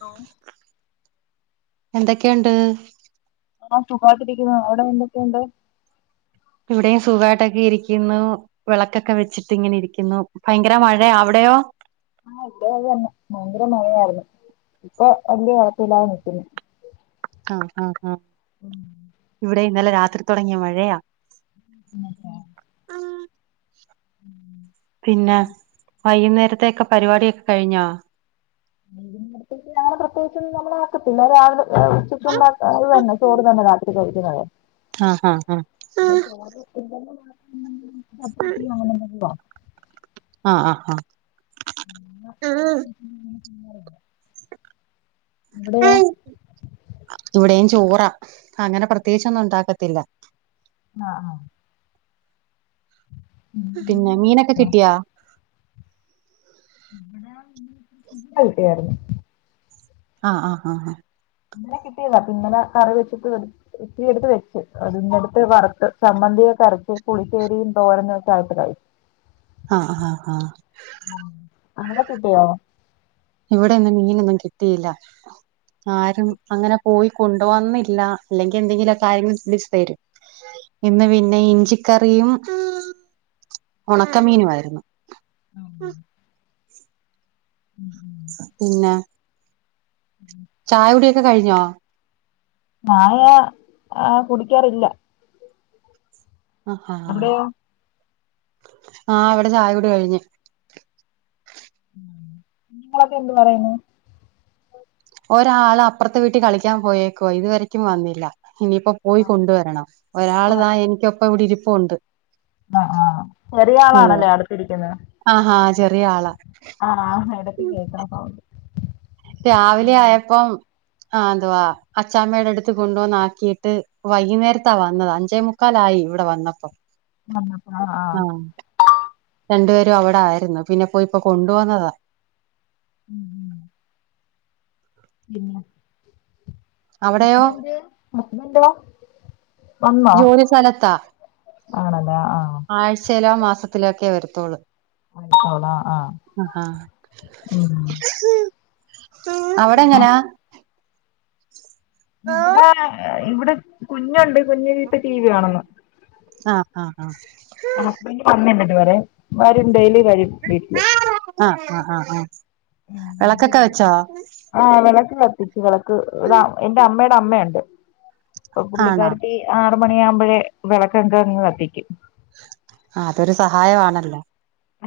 Law എന്തൊക്കൊയുണ്ട് ആ സുഖായിട്ടിരിക്കുന്നു അവിടെ എന്തൊക്കെയുണ്ട് ഇവിടെയും സുഖായിട്ടൊക്കെ ഇരിക്യുന്നു വിളക്കൊക്കെ വെച്ചിട്ട് ഇങ്ങനെ ഇരിക്കുന്നു ഭയങ്കര മഴയാ, അവിടെയോ? ആ ഇവിടെയും അത് തന്നെ ഭയങ്കര മഴയായിരുന്നു ഇപ്പൊ വല്ല്യ കൊഴപ്പില്ലാതെ നിക്കുന്നു ആ ഹാ ആ ഇവിടെ ഇന്നലെ രാത്രി തൊടങ്ങിയ മഴയാ പിന്നെത്താ പിന്നെ വൈകുന്നേരത്തൊക്കെ പരിപാടിയൊക്കെ കഴിഞ്ഞാ വൈകുന്നേരത്തേക്ക് നാളെ പ്രത്യേകിച്ചുന്ന് നമ്മള് ആക്കത്തില്ല രാവിലെ രാ ഉച്ചക്ക്‌യുണ്ടാക്ക അത് തന്നെ ചോറ് തന്നെ രാത്രി കഴിക്കെ ഞങ്ങള് ആഹ് ആഹ് പിന്നെ ചോറ് തിന്നുന്നെ [unintelligible] ചപ്പാത്തി അങ്ങനെ എന്തെങ്കിലും വാങ്ങും ആഹ് ആഹ് ആഹ് [unintelligible] ഇവടെയോ ആഹ് ഇവിടെയും ചോറാ അങ്ങനെ പ്രത്യേകിച്ചൊന്നും ഉണ്ടാക്കത്തില്ല ആഹ ആഹ് പിന്നെ മീനൊക്കെ കിട്ടിയാ. ലാ ളക്കെ കിട്ടിയർന്നു. ആഹ ആ ആഹ ആ ഇന്നലെ കിട്ടിയതാ പിന്നനെ കറി വെച്ചിവെ.. ഇത്തിരിയെടുത്ത് വെച്ച് അതിന്നടുത്ത് വറുത്ത് ചമ്മന്തിയൊക്കെരച്ച് പുളിശ്ശേരിയും തോരന്നും ആത്ത് കഴിച്ച. [inaudible] ആഹ ആഹ ആഹ ആവടെ കിട്ടിയോ. ഇവിടെയന്നും മീനൊന്നും കിട്ടിയില്ല ആരും അങ്ങനെ പോയി.. കൊണ്ടു വന്നില്ല ഇല്ലെങ്കി എന്തെങ്കിലുക്കെ ആരെങ്കിലും വിച്ച് തരും. ഇന്ന് പിന്നെ ഇഞ്ചിക്കറിയും ഉണക്കമീനുംആയിരുന്നു. ആം മ്മ്മ്മ് [inaudible] പിന്നെ.. ഉം. ചായ കുടിയൊക്കെ കഴിഞ്ഞോ. നായ ആ കുടിക്കാറില്ല. അഹ് ഹാ അബിടെ.. ആഅവിടെചായകുടി കഴിഞ്ഞ്. നിങ്ങളൊക്കെ എന്ത് പറയുന്നു. ഒരാള് അപ്പുറത്തെ വീട്ടിൽ കളിക്കാൻ പോയേക്കോ ഇത്വരക്കും വന്നില്ല ഇനിയിപ്പോ.. പോയി കൊണ്ടുവരണം. ഒരാൾ ആ താ എനിക്കൊപ്പ ഇവിടെ ഇരിപ്പുണ്ട്. ആ ആചെറിയ ആളാണല്ലേ അടുത്തിരിക്കുന്നത്. ആഹാ ചെറിയ ആളാ. ആഹ് എടക്ക് കേക്കണ് സൗണ്ട്. രാവിലെ ആയപ്പം.. ആ അഥവാ അച്ചാമ്മയുടെ അടുത്ത് കൊണ്ടുവന്നാക്കിയിട്ട് വൈകുന്നേരത്താ വന്നത് അഞ്ചേമു.. ക്കലായി ഇവിടെ വന്നപ്പം. പ്പ് ണ ന്നപ്പോ ആ ആഹ് രണ്ടു പേരും അവിടെ ആായിരുന്നു പിന്നെപ്പോയിപ്പൊ കൊണ്ട് വന്നതാ. ഉംമം പിന്നെ- അവിടെയോ ഹസ്ബൻഡ് ഹസ്ബൻഡോ.. വന്നോ ജോലി സ്ഥലത്താ ആണല്ലേ ആ ആ. ആഴ്ചയിലോ മാസ.. ത്തിലൊക്കേ വരത്തോുള്ളൂ. ആയിത്തോള ആഹ ഉം.. അവിടെ എങ്ങനാ. ഇവിടെ ഇവിടെ കുഞ്ഞുണ്ട് കുഞ്ഞീപ്പ ടി വി കാണുന്ന്. ആഹ് ആഹ് ആഹ് ഹസ്ബന്റെ വന്നിണ്ടിവിടെ വരും ഡെയിലി വരും വീട്ടില്. ആഹ് ആ ആഹ് ആഹ ഉം അന്നില്ല.. ആഹ് വിളക്ക് കത്തിച്ചു വിളക്ക്ടെ എന്റെ അമ്മയുടെ അമ്മയുണ്ട്. ഇപ്പൊ ആണോ പുള്ളിക്കരുത്തി ആറ മണിയാകുമ്പോഴേ വിളക്കക്ക അങ്ങ് കത്തിക്കും. ആ അതൊരു സഹായമാണല്ലോ.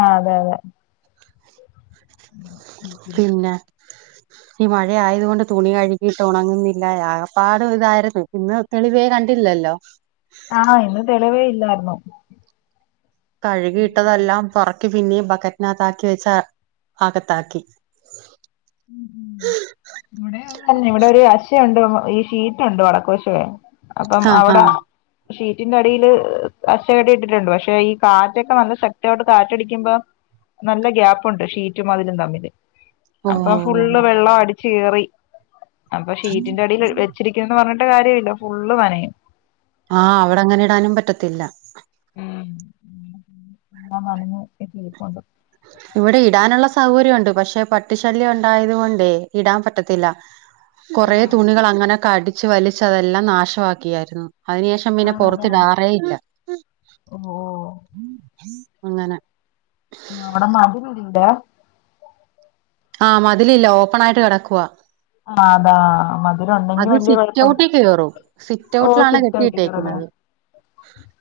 ആ അതെ അതെ. പിന്നെ [unintelligible] ഈ മഴ ആയത കൊണ്ട് തുണി കഴുകിട്ട് ഉണങ്ങുന്നില്ല ആകെപ്പാട് ഇതായിരുന്നു ഇന്ന്.. തെളിവേ കണ്ടില്ലല്ലോ. ആഹ്, ഇന്ന് തെളിവേ ഇല്ലായിരുന്നു. കഴുകിയിട്ടതെല്ലാം പൊറക്കി പിന്നിം ബക്കറ്റ്നകത്ത ആാക്കി വെച്ച അകത്താക്കി. [inaudible] ഇവടെ [unintelligible] ഇവടെ ഒരു അശ്ശയണ്ട് ഈ ഷീറ്റുണ്ട് വടക്കോശേ അപ്പം ആഹ് അവടെ ആഹ് ഷീറ്റിന്റെ അടിയില് അശടി ഇട്ടിട്ടുണ്ട് പക്ഷെ ഈ കാറ്റൊക്കെ നല്ല ശക്തയിട്ട് കാറ്റടിക്കുമ്പോ നല്ല ഗ്യാപ്പുണ്ട് ഷീറ്റും മതിലും തമ്മില്. അപ്പൊ ഫുള്ള് ഓഹ് വെള്ളം അടിച്ച് കേറി അപ്പൊ ഷീറ്റിന്റെ അടിയിൽ വെച്ചിരിക്കുന്നന്ന് പറഞ്ഞി [unintelligible] ര്യില്ല ഫുള്ള് നനയും. ആഹ്, അവടെ അങ്ങനെ ഇടാനും പറ്റത്തില്ല. [unintelligible] ഇവടെ ഇടാനുള്ള സൗകര്യണ്ട്. പക്ഷെ പട്ടി ശല്യം ഉണ്ടായത് കൊണ്ടേ ഇടാൻ പറ്റത്തില്ല. [inaudible] കൊറേ ആഹ് തുണികൾ അങ്ങനെൊക്കെ കടിച്ച് വലിച്ച് അതെല്ലാം നാശാക്കിയാരുന്നു അയ്നു ശേഷം [unintelligible] ആണല്ലേ പൊറത്തിടാറേ ഇല്ല. ഓ ഓ അങ്ങനെ. അവടെ മതിലി [unintelligible] ആഹ് മതിലില്ല ഓപ്പനായിട്ട് കടക്കുവ. ആഹ് അതാ മധുരം ഉണ്ടെങ്കി അത് വലിയ കൊഴപ്പം സിറ്റൗട്ടിൽ കേറും ഓ സിറ്റൗട്ടിലാണ് സിറ്റ [unintelligible] കെട്ടിയിട്ടേക്കുന്നത്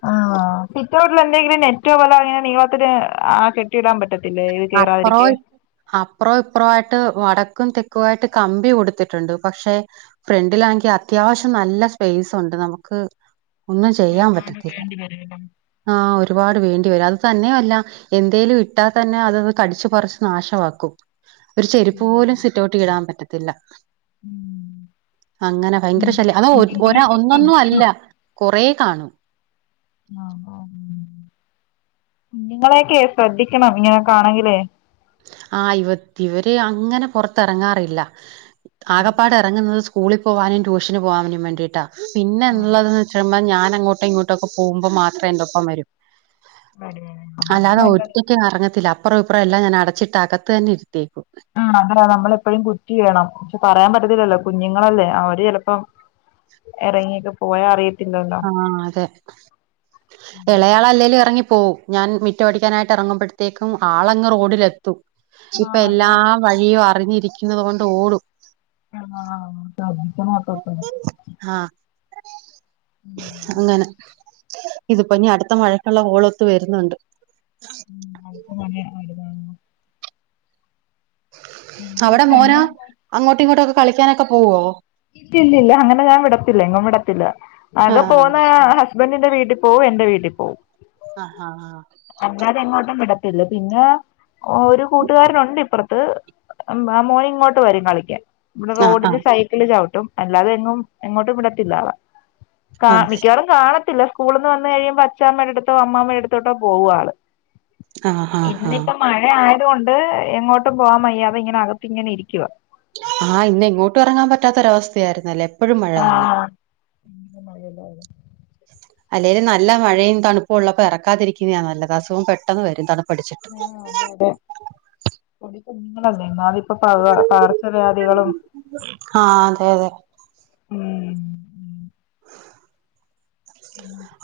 ആഹ്, സിറ്റ്ഔട്ടിൽ എന്തെങ്കിലും നെറ്റൊ പോല അങ്ങനെ നീളത്തിന് ആ കെട്ടി ഇടാൻ പറ്റത്ത് അത്രറോയ് അപ്പറം ഇപ്രായിട്ട് വടക്കും തെക്കും ആയിട്ട് കമ്പി കൊടുത്തിട്ടുണ്ട് പക്ഷെ ഫ്രണ്ടിലാങ്കി അത്യാവശ്യം നല്ല സ്പേസ് ഉണ്ട് നമുക്ക് ഒരുപാട് വേണ്ടി വരല്ലോ. ആഹ് ഒരുപാട് വേണ്ടി വരും അത് തന്നെയുല്ല എന്തേലും ഇട്ടാ തന്നെ ന്ന അത്ത് കടിച്ച്പർച്ച് നാശമാക്കും ഒരു ചെര്പ്പ് പോലും സിറ്റോട്ടി ഇടാൻ പറ്റത്തില്ല. ഉം അങ്ങനെ ഭയങ്കര കുഞ്ഞ് ശല്യം അതോ ഒരാ കുഞ്ഞുങ്ങളെയൊക്കെ ഒന്നൊന്നും അല്ല. ശ്രദ്ധിക്കണം കുറെ കാണും. നിങ്ങളെക്കെ സ്രദ്ധിക്കണം ഇങ്ങനെക്കാണെങ്കിലേ. ആഹ് ഇവ ഇവര് അങ്ങനെ പൊറത്ത് ഇറങ്ങാറില്ല. ആകപ്പാട് ഇറങ്ങുന്ന സ് സ്കൂളിൽ പോവാനും ട്യൂഷന് പോവാനും വേണ്ടീട്ടാ പിന്നെള്ളത്ന്ന് വെച്ച ന്ന ഞാന അങ്ങോട്ട ഇങ്ങോട്ടൊ ഒക്കെ പോകുബോം മാത്രം എന്റെപ്പ വരും. അതാണ് ഒറ്റക്ക് ഇറങ്ങത്തില്ല. അപ്പറും ഇപ്പറം എല്ലാം ഞാൻ അട ച്ചിട്ടാ അകത്തു തന്നെ ഇരുത്തേക്കും. ആ അതെ നമ്മളെപ്പഴും കുറ്റിടണം പറയാൻ പറ്റത്തില്ലല്ലോ കുങ്ങിങ്ങളല്ലേ അവര് ചിലപ്പോം എറങ്ങിയൊക്കേ പോയാ അറിയത്തില്ലല്ലൊ. ആഹ് അതെ. [inaudible] ഇളയാളല്ലേലും ഇറങ്ങി പോവും ഞാൻ മിറ്റ അടിക്കാനായിട്ട് ഇറങ്ങുമ്പോഴത്തേക്കും ആളങ്ങ് റോഡിലെത്തും. ഇപ്പൊ ആഹ് അതാ എല്ലാ വഴിയും അറിഞ്ഞിരിക്കുന്നത് കൊണ്ട് ഓടും. ആ [unintelligible] ആഹ്. എപ്പപ്പഴും അങ്ങനെ, ഇത്പ്പനി അട്ത്ത മഴക്കുള്ള ഹോളൊത്ത് വരുന്നുണ്ട്. [unintelligible] ഇങ്ങോട്ട് അവിടെ മോനാ വരണം അങ്ങോട്ടും ഇങ്ങോട്ടൊക്കെ കളിക്കാനൊക്കെ പോവോ? ഇല്ലില്ല അങ്ങനെ ഞാൻ വിടത്തില്ല എങ്ങും വിടത്തില്ല. ആകെ ആഹ് പോകുന്ന ഹസ്ബന്റീന്റെ വീട്ടിൽ പോവും എന്റെ വീട്ടിൽ പോവും. അഹാ ആ അല്ലാതെ എങ്ങോട്ടും വിടത്തില്ല പിന്നെ ഒരു കൂട്ടുകാരനുണ്ട് ഇപ്പർത്ത്. [unintelligible] ആ മോൻ ഇങ്ങോട്ട് വരും കളിക്യാൻ. ഇവടെ ആഹ് ആഹ് റോഡില് സൈക്കിള് ചവിട്ടും അല്ലാതെ എങ്ങും എങ്ങോട്ടും വിടത്തില്ലവള കാ ആഹ് മിക്കവാറും കാണത്തില്ല സ്കൂളിൽ നിന്ന് വന്ന് കഴിയുമ്പോ അച്ചാമ്മെടടുത്തോ അമ്മാമേടടുത്തോട്ടോ പോകും ആള് ആഹ് ആഹ് ആഹ് ആഹ് ഇന്നിപ്പം മഴ ആയതു കൊണ്ട് എങ്ങോട്ടും പോവാൻ വയ്യാതെ ഇങ്ങനെ അകത്ത് ഇങ്ങനെ ഇരിക്കുവ ആഹ് ഇന്ന് എങ്ങോട്ടും ഇറങ്ങാൻ പറ്റാത്തൊരവസ്ഥയായിരുന്നല്ലേ എപ്പഴും മഴ തന്നെ ആഹ് അല്ലേലും നല്ല മഴയും തണുപ്പും ഉള്ളപ്പോ ഇറക്കാതിരിക്കുന്നതാണ് നല്ലത് അസുഖം പെട്ടെന്ന് വരും തണുപ്പ് ആഹ് അതെ അതെ പൊടികുഞ്ഞുങ്ങളല്ലേ എന്നാലിപ്പ പക പകർച്ചവ്യാധികളും ആ അതെ അതെ ഉം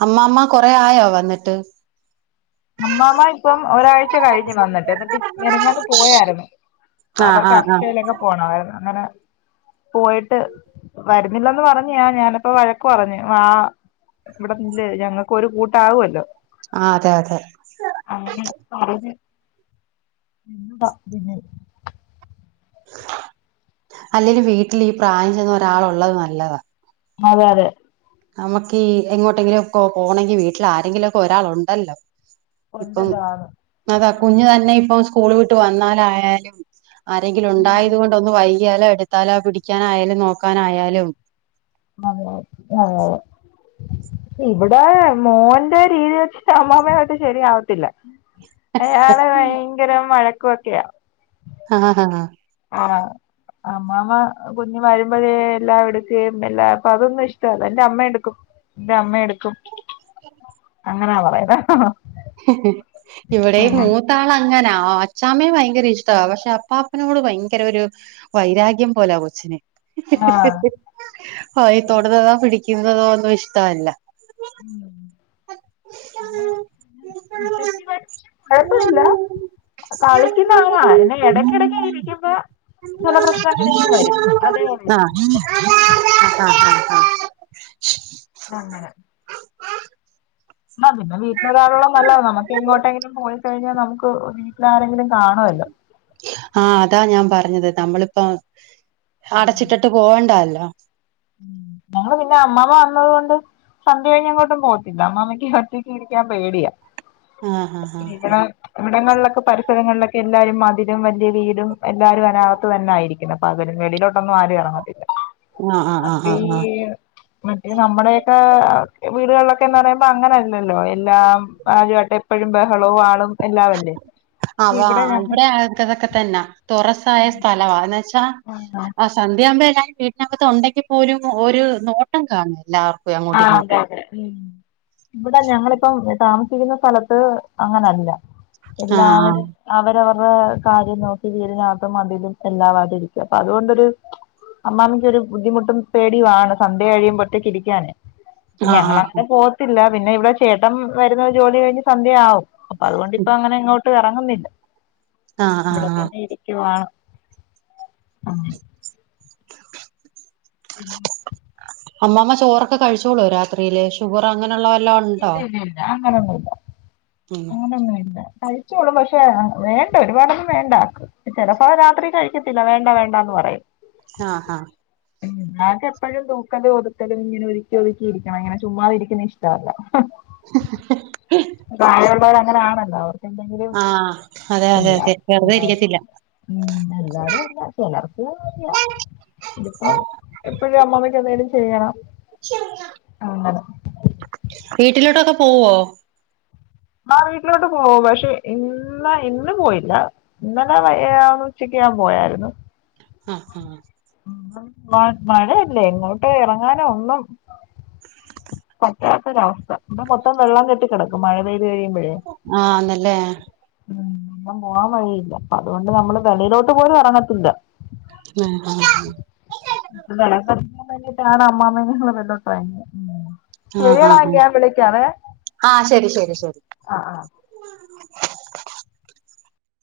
അമ്മാമ്മ കൊറേ ആയോ വന്നിട്ട് അമ്മാമ്മ ഇപ്പം ഒരാഴ്ച കഴിഞ്ഞ് വന്നിട്ട് എന്നിട്ട് മിനിഞ്ഞാന്ന് പോയായിരുന്നു ആഹ് അവർക്ക് ആഹ് ആഹ് അക്ഷയയിലൊക്കെ പോണമായിരുന്നു. അങ്ങനെ പോയിട്ട് വരുന്നില്ലന്ന് പറഞ്ഞായാ ഞാനപ്പോ വഴക്ക് പറഞ്ഞു വാ ഇവിടെ നില്ല് ഞങ്ങക്കും ഒരു കൂട്ടാകുമല്ലോ ആഹ് അതെ അതെ അങ്ങനെ പറഞ്ഞ് നിന്നതാ പിന്നെം അല്ലെലും വീട്ടില് ഈ പ്രായം ചെന്ന ഒരാളുള്ളത് നല്ലതാ അതെ അതെ നമുക്കീ എങ്ങോട്ടെങ്കിലും ഒക്കെ പോകണങ്കിൽ വീട്ടിൽ ആരെങ്കിലുമൊക്കെ ഒരാളുണ്ടല്ലോ ഇപ്പം ഉണ്ടല്ലോ ആള് അതാ കുഞ്ഞ് തന്നെ ഇപ്പം സ്കൂള് വിട്ട് വന്നാലായാലും ആരെങ്കിലും ഉം ഉണ്ടായത് കൊണ്ട് ഒന്ന് വൈകിയാലോ എടുത്താലോ പിടിക്കാനായാലും നോക്കാനായാലും അതെ [unintelligible] ഇവിടെ മോന്റെ രീതി വെച്ചിട്ട് അമ്മാമ്മയുമായിട്ട് ശരിയാവത്തില്ല അയാള് ഭയങ്കരം വഴക്കുംഒക്കെയാ ആഹ ഹ ഹാ ആഹ് അമ്മാമ്മ കുഞ്ഞ് വരുമ്പഴേ എല്ലാം എടുക്കുകയും എല്ലാ അപ്പൊ അതൊന്നും ഇഷ്ടമല്ല എന്റെ അമ്മ എടുക്കും എൻറെ അമ്മ എടുക്കും അങ്ങനാ പറയുന്നേ ഹ് ഹ് ഇവിടെയും ത്താളങ്ങനാ അച്ചാമ്മയെ ഭയങ്കര ഇഷ്ടവാ പക്ഷെ അപ്പാപ്പനോട് ഭയങ്കരഒരു വൈരാഗ്യം പോലാ കൊച്ചിന് ആഹ് ഹോയി തൊടുന്നതോ പിടിക്കുന്നതോ ഒന്നും ഇഷ്ടവല്ല ഉം [unintelligible] കുഴപ്പമില്ല കളിക്കുന്നതങ്ങാ പിന്നെ എടക്കെടക്ക് ഇരിക്കുമ്പോ ചില പ്രശ്നങ്ങളിങ്ങനെ വരും. അതേയുള്ള ആഹ് ആഹ് അങ്ങനെ ന്ന പിന്നെ വീട്ടില് ഒരാളുള്ളത് നല്ലതാണ് നമുക്ക് എങ്ങോട്ടെങ്കിലും പോയി കഴിഞ്ഞാൽ നമുക്ക് വീട്ടില് ആരെങ്കിലും കാണുമല്ലോ ആഹ് അതാ ഞാൻ പറഞ്ഞത് നമ്മളിപ്പോ അടച്ചിട്ടിട്ട് പോവേണ്ടാല്ലോ ഉം ഞങ്ങള് പിന്നെ അമ്മാമ്മ വന്നത് കൊണ്ട് സന്ധ്യ കഴിഞ്ഞെങ്ങോട്ടും പോകത്തില്ല അമ്മാമ്മക്ക് ഒറ്റക്കി രിക്കാൻ പേടിയാ ആഹ് ആഹ് ഇവടെ ഇവിടങ്ങളിലൊക്കെ പരിസരങ്ങളിലൊക്കെ എല്ലാരും മതിലും വലിയ വീടും എല്ലാവരും അതിനകത്തു തന്നായിയിരിക്കും ഇപ്പം പകലും വെളയിലോട്ടൊന്നും ആരും ഇറങ്ങത്തില്ല ആഹ് ആഹ് ആഹ് ആഹ് അപ്പീ ആഹ് ആഹ് മറ്റേ നമ്മടെയൊക്കെ വീടുകളിലൊക്കെന്ന് അറയുമ്പോ അങ്ങനല്ലല്ലോ എല്ലാം പാചകക്കെ എപ്പഴും ബഹളവും ആളും എല്ലാവല്ലേ അതാ ഇവിടെ ആതൊക്കെ തന്നെ തുറസായ സ്ഥലമാ എന്ന് വച്ചാ ഉണ്ടോ? ആ സന്ധ്യയാകുമ്പോ എല്ലാവരും വീടിനകത്ത് ഉണ്ടെങ്കി പോലും ഒരു നോട്ടം കാണും എല്ലാവർക്കും അങ്ങോട്ടും ആഹ് അതെ ഇങ്ങോട്ടും അതെ ഉം ഇവിട ഞങ്ങളിപ്പം താമസിക്കുന്ന സ്ഥലത്ത് അങ്ങനല്ല ആഹ് എല്ലാവരും അവരവരുടെ കാര്യം നോക്കി ഇങ്ങന അതും അതിലും എല്ലാവാതിരിക്കുക അപ്പൊ അതുകൊണ്ടൊരു അമ്മമ്മിയ്ക്കൊരു ബുദ്ധിമുട്ടും പേടിയും ആണ് സന്ധ്യ കഴിയുമ്പോറ്റേക്ക് ഇരിക്കാന് പിന്നെ ആഹ് ആഹ് ഞങ്ങങ്ങനെ പോകത്തില്ല പിന്നെ ഇവിടെ ചേട്ടൻ വരുന്ന ജോലി കഴിഞ്ഞ് സന്ധ്യയാവും അപ്പൊ അതുകൊണ്ടിപ്പ അങ്ങനെ എങ്ങോട്ടും ഇറങ്ങുന്നില്ല ആഹ് ആഹ് ഇവിടെ ആഹ് ആഹ് തന്നെ ഇരി ക്കുവാണ് ഉം [inaudible] അമ്മാമ്മ ചോറൊക്കെ കഴിച്ചോളോ രാത്രീല് ഷുഗറോ അങ്ങനുള്ളവല്ലോ ഒ ഇല്ല ഇല്ല ഇല്ല അങ്ങനൊന്നുല്ല ഉം അങ്ങനൊന്നുല്ല കഴി [inaudible] പക്ഷെ വേണ്ട ഒരുപാടൊന്നും വേണ്ട അവക്ക് ചിലപ്പോ രാത്രി കഴിക്കത്തില്ല വേണ്ട വേണ്ടന്ന് പറയും ആഹ് അഹ് ഉം ഉമ്മാക്ക് എപ്പോഴും തൂക്കലും ഒതുക്കലും ഇങ്ങനെ ഒരുക്കി ഒതുക്കിയിരിക്കണം അങ്ങനെ ചുമ്മാതിരിക്കുന്നെ ഇഷ്ടമല്ല പ്രായമവർ അങ്ങനെ ആണല്ലോ അവർ ആഹ് അതെ അതെ അതെ വെറുതെ എല്ലാരും ഇരിക്കത്തില്ല ഉം എല്ലാരും അല്ല ചിലർക്ക് നല്ലയ ഇത് ഇപ്പം എപ്പഴും അമ്മമ്മക്ക് എന്തെലും ചെയ്യണം അങ്ങനെ വീട്ടിലോട്ടൊക്കെ പോവോ ആഹ് വീട്ടിലോട്ട് പോവും പക്ഷെ ഇന്ന് ഇന്ന് പോയില്ല ഇന്നലെ വയ്യ ഉച്ചക്ക് ഞാൻ പോയായിരുന്നു ആഹ് ഹ ഉം മാ മഴയല്ലേ ഇങ്ങോട്ട് ഇറങ്ങാനോ ഒന്നും പറ്റാത്തൊരവസ്ഥ ഇവിടെ മൊത്തം വെള്ളം കെട്ടി കിടക്കും മഴ പെയ്ത് കഴുമ്പോഴേ ആന്നല്ലേ ഉം പോകാൻ വഴിയില്ല അതുകൊണ്ട് നമ്മള് വെളയിലോട്ട് പോലും എറങ്ങതില്ല ആഹ് ആഹ് ആഹ് [unintelligible] വലിയ പാടാ അമ്മാമ്മയെ [unintelligible] ആഹ് ശരിയെട ആഹ് ആഹ് എങ്കി ഞാൻ വിളിക്കാവെ ആഹ് ശരി ശരി ശരി ആഹ് ആഹ്